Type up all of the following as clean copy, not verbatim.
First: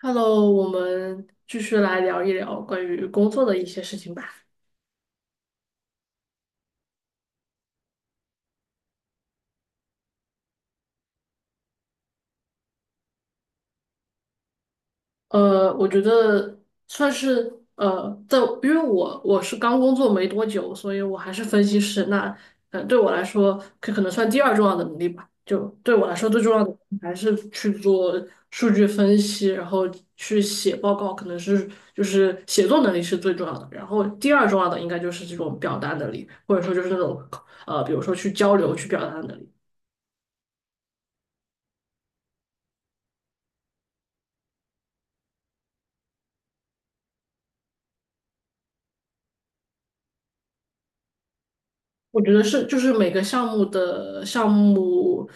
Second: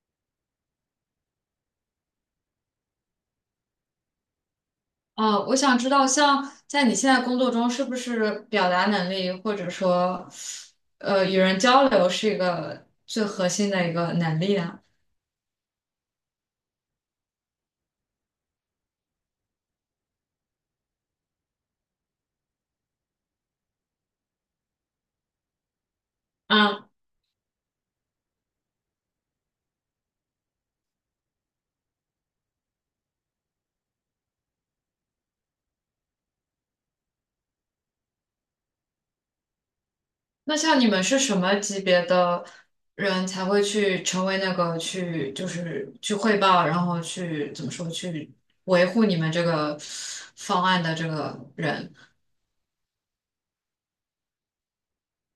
Hello，我们继续来聊一聊关于工作的一些事情吧。哦，我想知道，像在你现在工作中，是不是表达能力或者说，与人交流是一个最核心的一个能力呢？我觉得算是在因为我是刚工作没多久，所以我还是分析师。那对我来说，这可能算第二重要的能力吧。就对我来说，最重要的嗯。还是去做数据分析，然后去写报告，可能是就是写作能力是最重要的。然后第二重要的应该就是这种表达能力，或者说就是那种比如说去交流、去表达的能力。那像你们是什么级别的人才会去成为那个去就是去汇报，然后去怎么说去维护你们这个方案的这个人？我觉得是，就是每个项目的项目，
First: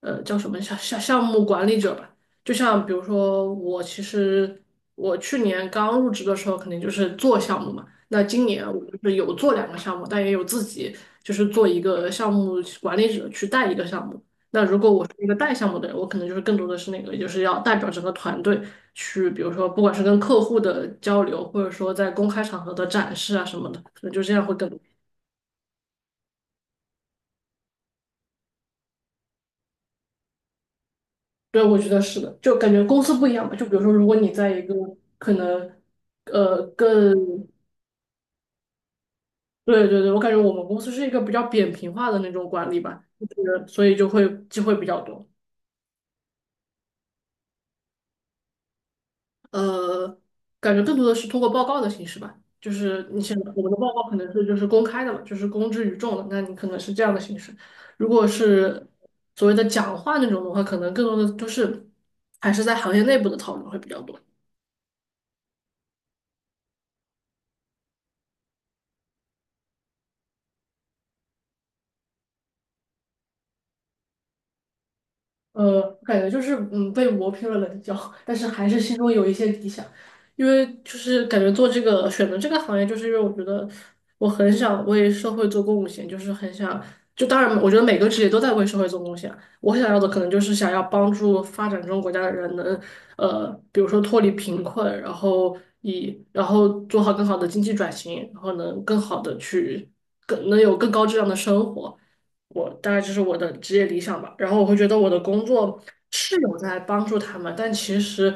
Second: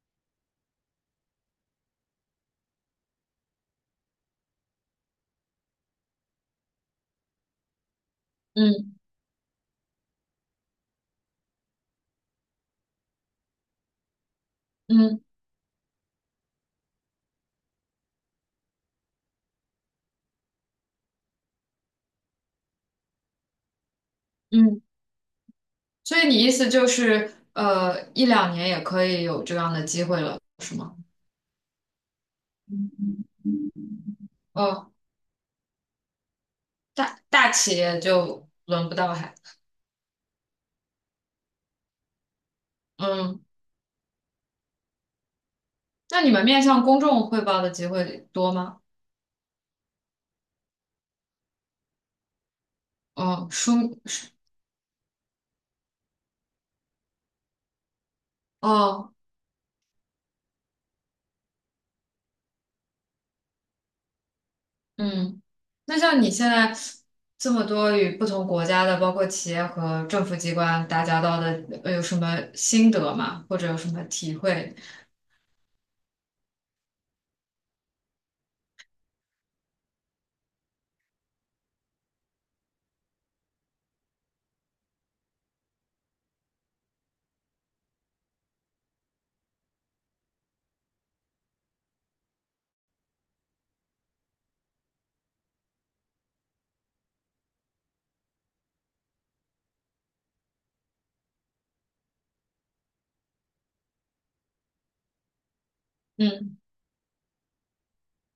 叫什么项目管理者吧。就像比如说，我其实我去年刚入职的时候，肯定就是做项目嘛。那今年我就嗯是有做两个项目，但也有自己就是做一个项目管理者去带一个项目。那如果我是嗯一个带项目的人，我可能就是更多的是那个，就是要代表整个团队去，比如说不管是跟客户的交流，或者说在公开场合的展示啊什么的，可能就这样会更多。嗯。所以你意思就是，一两年也可以有这样的机会了，是吗？对，我觉得是的，就感觉公司不一样吧。就比如说，如果你在一个哦，可能，呃，更，大企业就轮不到还。对对对，我感觉我们公司是一个比较扁平化的那种管理吧，就嗯。是所以就会机会比较多。那你们面向公众汇报的机会多吗？呃，感觉更多的是通过报告的形式吧，就是你想哦，我们的报书。告可能是就是公开的嘛，就是公之于众的，那你可能是这样的形式。如果是哦。所谓的讲话那种的话，可能更多的就是还是在行业内部的讨论会比较多。嗯。那像你现在这么多与不同国家的，包括企业和政府机关打交道的，有什么心得吗？或者有什么体会？感觉就是被磨平了棱角，但是还是心中有一些理想，因为就是感觉做这个选择这个行业，就是因为我觉得我很想为社会做贡献，就是很想就当然我觉得每个职业都在为社会做贡献啊，我想要的可能就是想要帮助发展中国家的人能比如说脱离贫困，然后以然后做好更好的经济转型，然后能更好的去更能有更高质量的生活。我大概就是我的职业理想吧。然后我会觉得我的工作是有嗯在帮助他们，但其实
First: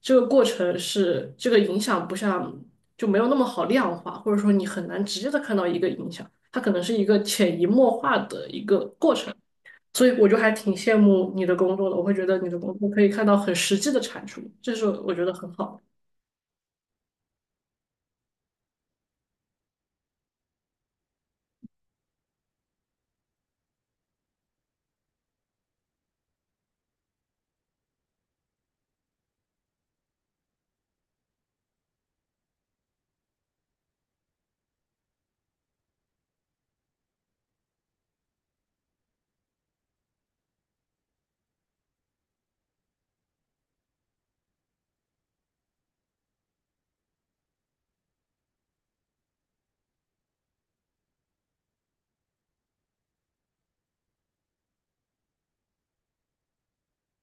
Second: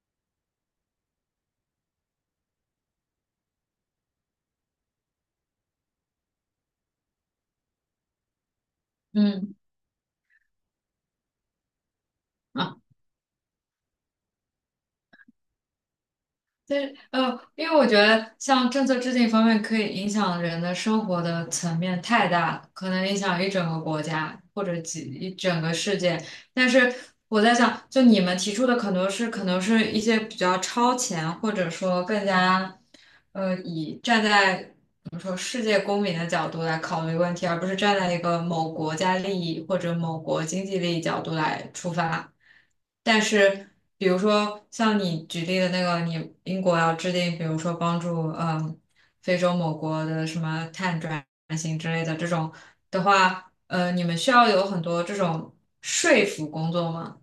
这个过程是这个影响不像就没有那么好量化，或者说你很难直接的看到一个影响，它可能是一个潜移默化的一个过程。嗯。所以我就还挺羡慕你的工作的，我会觉得你的工啊。作可以看到很实际的产出，这是我觉得很好。对，因为我觉得像政策制定方面，可以影响人的生活的层面太大了，可能影响一整个国家或者一整个世界。但是我在想，就你们提出的可能是，可能是一些比较超前，或者说更加，以站在我们说世界公民的角度来考虑问题，而不是站在一个某国家利益或者某国经济利益角度来出发。但是，比如说像你举例的那个，你英国要制定，比如说帮助非洲某国的什么碳转型之类的这种的话，你们需要有很多这种说服工作吗？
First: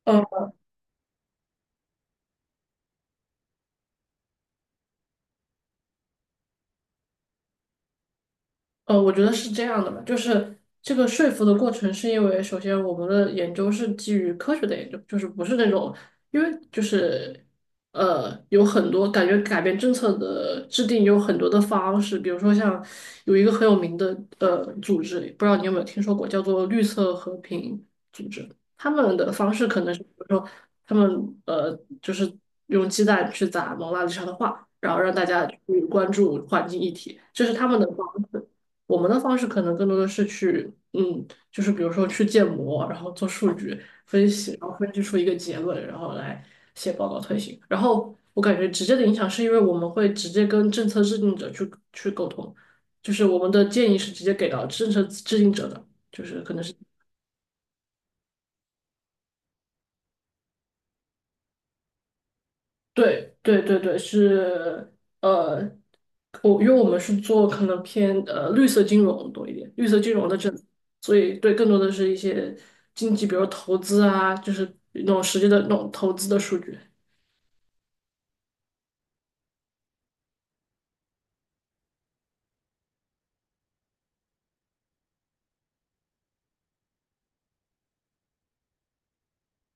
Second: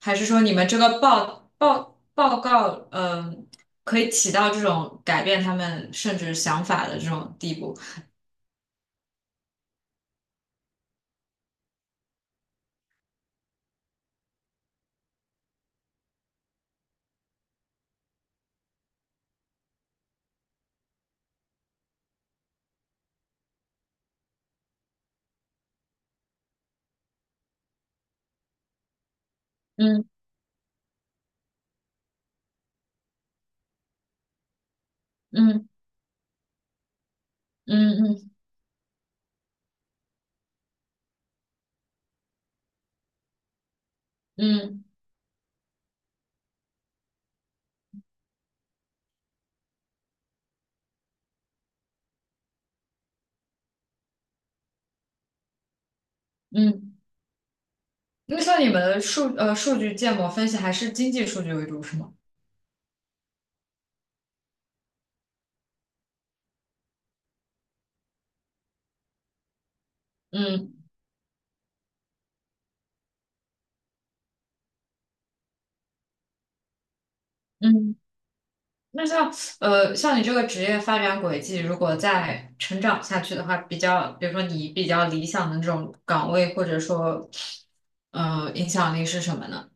还嗯。是说你们这个报告，嗯，可以起到这种改变他们甚至想法的这种地步？我觉得是这样的吧，就是这个说服的过程，是因为首先我们的研究是基于科学的研究，就是不是那种，因为就是有很多感觉改变政策的制定有很多的方式，比如说像有一个很有名的组织，不知道你有没有听说过，叫做绿色和平组织，他们的方式可能是嗯比如说他们呃就是用鸡蛋去砸蒙娜丽莎的画，然后让大家去嗯关注环境议题，这是他们的嗯方嗯式。我们的方式可能更多的是去，嗯，就是比如说去建模，然后做数据分析，然后嗯分析出一个结论，然后来写报告推行。然后我感觉直接的影响是因为我们会直接跟政策制定者去沟通，就是我们的建议是直接给到政策制定者的，就是可能是。嗯。那像你们的数据建模分析还是经济数据为主，是吗？对对对对，是呃，我因为我们是做可能偏绿色金融多一点，绿色金融的政策，嗯所以对更多的是一些经济，比如投资啊，就是那种实际的那种投资的数据。嗯。那像你这个职业发展轨迹，如果再成长下去的话，比较比如说你比较理想的这种岗位，或者说影响力是什么呢？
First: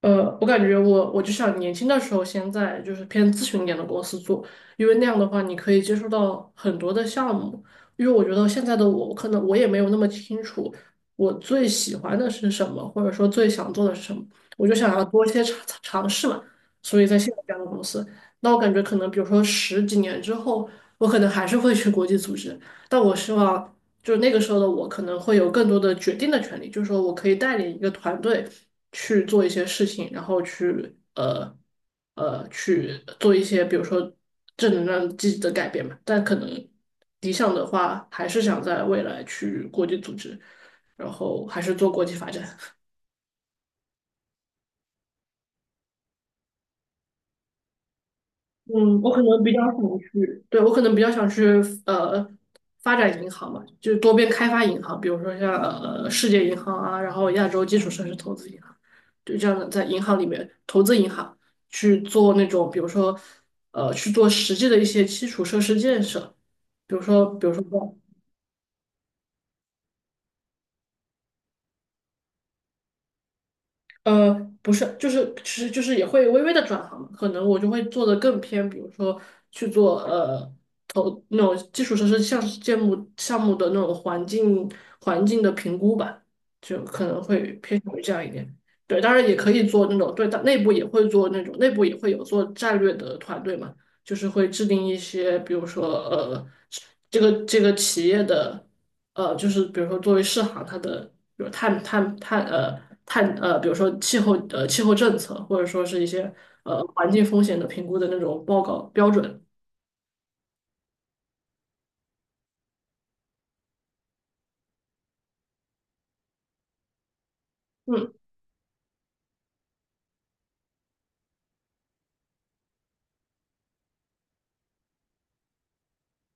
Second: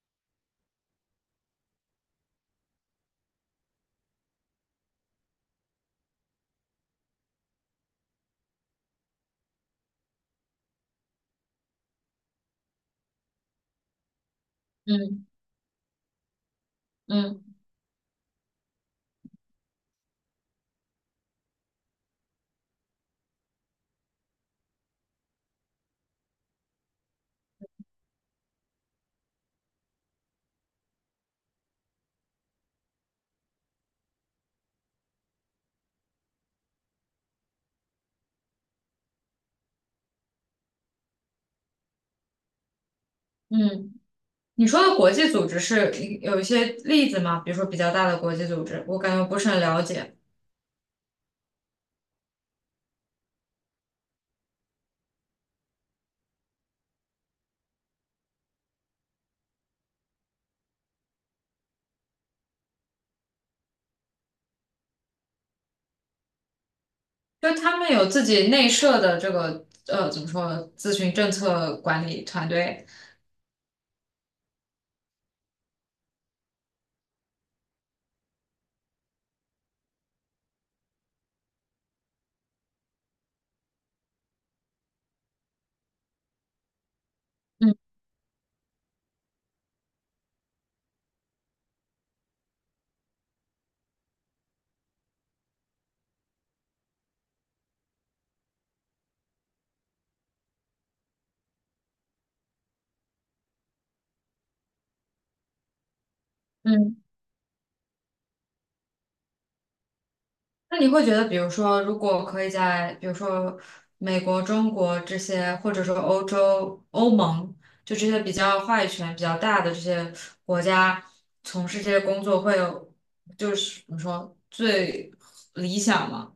我感觉我就想年轻的时候先在就是偏咨询一点的公司做，因为那样的话你可以接触到很多的项目。因为我觉得现在的我，可能我也没有那么清楚我最喜欢的是什么，或者说最想做的是什么，我就想要多嗯一些尝试嘛。所以在现在嗯这样的公司，那我感觉可能比如说十几年之后，我可能还是会去国际组织，但我希望就是那个时候的我可能会有更多的决定的权利，就是说我可以带领一个团队去做一些事情，然后去去做一些比如说正能量积极的改变嘛。但可能理想的话，还是想在未来去国际组织，然后还是做国际发展。嗯。你说的国际组织是有一些例子吗？比如说比较大的国际组织，我嗯，我感可觉不能是比很较想了解，去，对，我可能比较想去呃发展银行嘛，就多边开发银行，比如说像世界银行啊，然后亚洲基础设施投资银行，就这样的在银行里面投资银行去做那种，比如说去做实际的一些基础设施建设，比如说比如就说他们有自己内设的这个怎么说咨询政策管理团队。呃，不是，就是其实就是也会微微的转行嘛，可能我就会做的更偏，比如说去做投那种基础设施项目的那种环境的评估吧，就可能会嗯偏向于这样一点。对，当然也可以做那种，对，但内部也会做那种，内部也会有做战略的团队嘛，就是会制定一些，比如说这个企业的。就是比如说作为世行，它的比如碳，比如说气候政策，或者说是一些嗯。环境风险的评估的那种报告标准。那你会觉得，比如说，如果可以在比如说美国、中国这些，或者说欧洲、欧盟，就这嗯。些比较话语权比较大的这些国家从事这些工作，会有就是怎么说最理想吗？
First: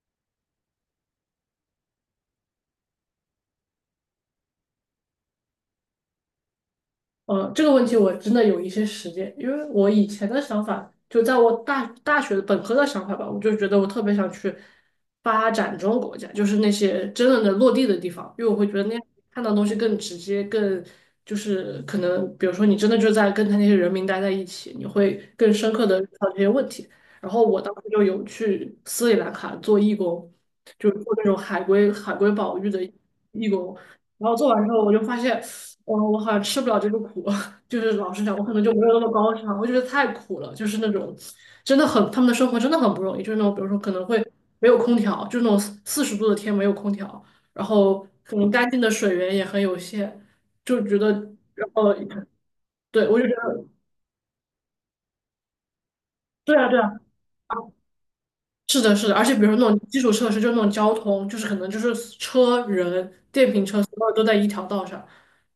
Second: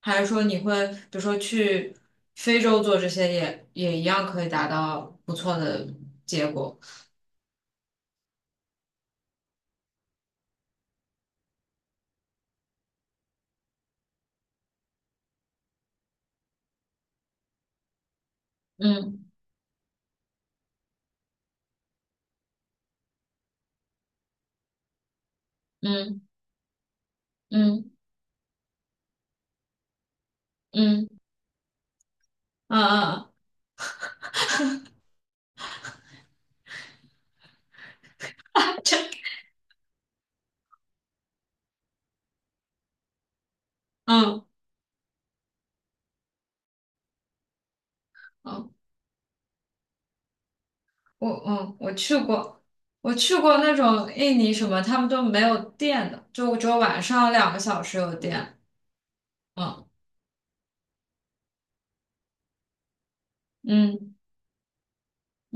还是说你会比如说去非洲做这些也一样可以达到不错的结果？这个问题我真的有一些实践，因为我以前的想法，就在我大学本科的想法吧，我就觉得我特别想去发展中国家，就是那些真正的落地的地方，因为我会觉得那样嗯看到东西更直接，更就是可能，比如说你真的就在跟他那些人民待在一起，你会更深刻的遇嗯到这些问题。然后我当时嗯就有去斯里兰卡做义工，就是嗯做那种海龟保育嗯的嗯义工。然后做完之后，我就发现，哦，我好像吃不了这个苦，就是老实讲，我可能就没有那么高尚，我觉得太苦了，就是那种真的很他们的生活真的很不容易，就是那种比如说可能会嗯没有空调，就是那种四十度的天没有空调，然后可能干嗯。净的水源也很有限，就觉得，我然嗯我后去过，对我我就觉去过得。那种印尼什么，他们都没有电的，对就啊，只有对啊，晚上2个小时有电。是的，是的，而且比如说那种嗯基础设施，就那种交通，就是可能就是车、人、电瓶车，所有嗯都在一条道上，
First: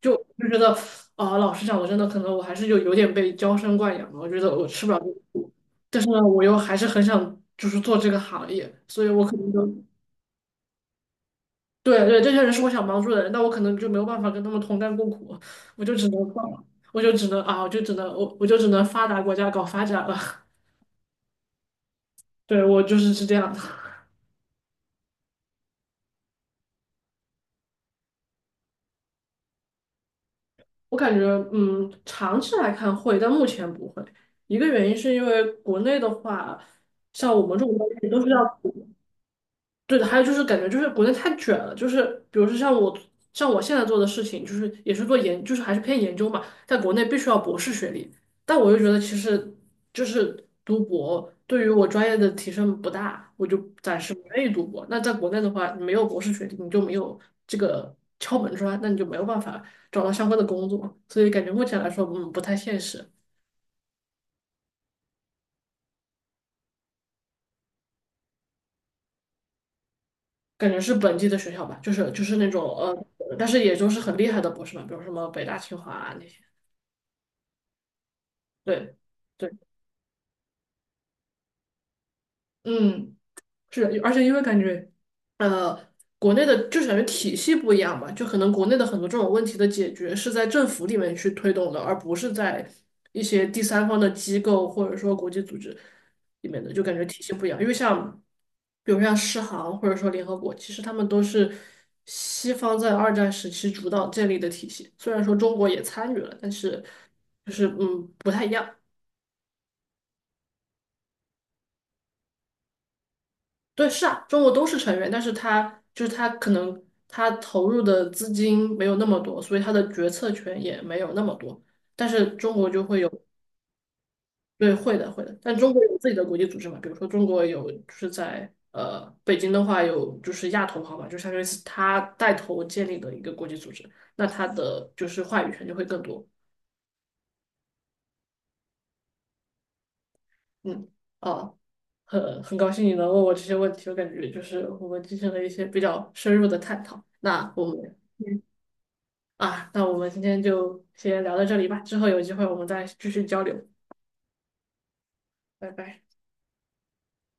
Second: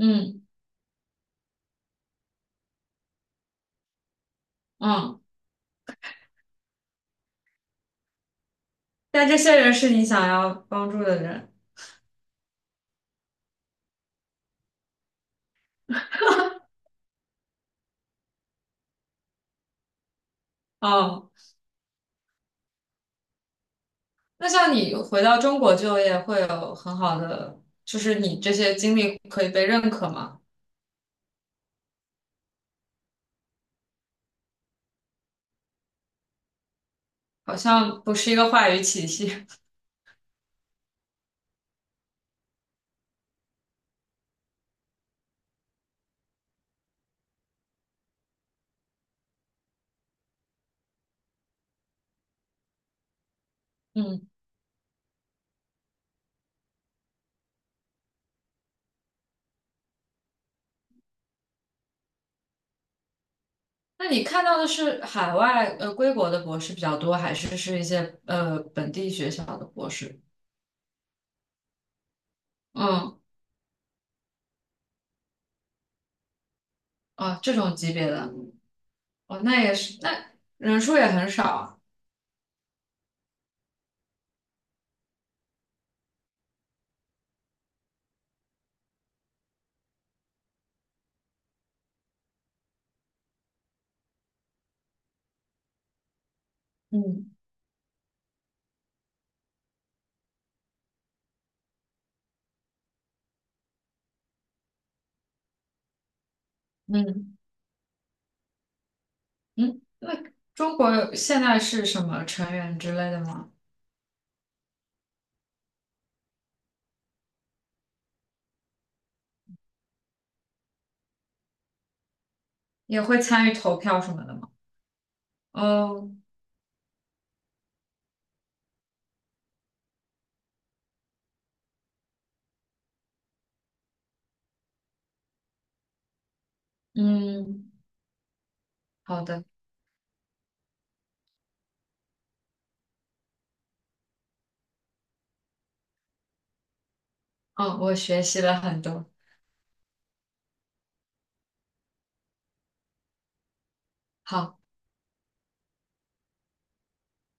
就就觉得啊、老实讲，我真的可能我还是有点被娇生惯养了，我觉得我吃不了这个嗯。苦，但是呢，我又还是很想就是做这个行业，所以我但可这能些就人是你想要帮助的人。对对，这些人是我想帮助的人，但我可能就没有办法跟他们同甘共苦，我就只能放我就只能啊，我就只能我我就只能发达国家搞发展了，哦。对，我就是是这样的。那像你回到中国就业会有很好的，就是你这些经历可以被认可吗？我感觉，嗯，长期来看会，但目前不会。一个原因是因为国内的话，像我好们这种东像西不都是是一要个话语体系。对的，还有就是感觉就是国内太卷了，就是比如说像我现在做的事情，就是也是做研，就是还是偏研究嘛，在国内必须要博士学历，但我又觉得其实就是读博对于我专业的提升不大，我就暂时不嗯。愿意读博。那在国内的话，你没有博士学历，你就没有这个敲门砖，那你就没有办法找到相关的工作，所以感觉目前来说，嗯，不太现实。那你看到的是海外归国的博士比较多，还是一些本地学校的博士？感觉是本地的学校吧，就是那种嗯。但是也就是很厉害的博士嘛，比如什么北大、清华啊那些。啊，这种级别的。对，哦，对，那也是。那人数也很少啊。嗯，是的，而且因为感觉，呃，国内的就是感觉体系不一样吧，就可能国内的很多这种问题的解决是在政府里面去推动的，而不是在一些第三方的机构或者说国际组织里面的，就感觉体嗯系不一样。因为像，比如像世行或者说联合国，其实他们都是西方在二战时期主导建立的体系，虽然说中国也参与了，但是嗯就是不太一样。嗯。那中国现在是什么成员之类的吗？对，是啊，中国都是成员，但是他就是他可能他投入的资金没有那么多，所以他的决策权也没有那么多。但是中国就会也有，会参与投票什么的吗？对，会的，会的。但中国有自哦。己的国际组织嘛，比如说中国有就是在北京的话有就是亚投行嘛，就相当于是他带头建立的一个国际组织，那他的就是话语权就会更多。嗯。好的。嗯，哦，很高兴你能问我这些问题，我感觉就是我们进行了一些比较深入的探讨。那我哦，我们。学习了很多。啊，那我们今天就先聊到这里吧，之后有机会我们再继续交流，好。拜拜。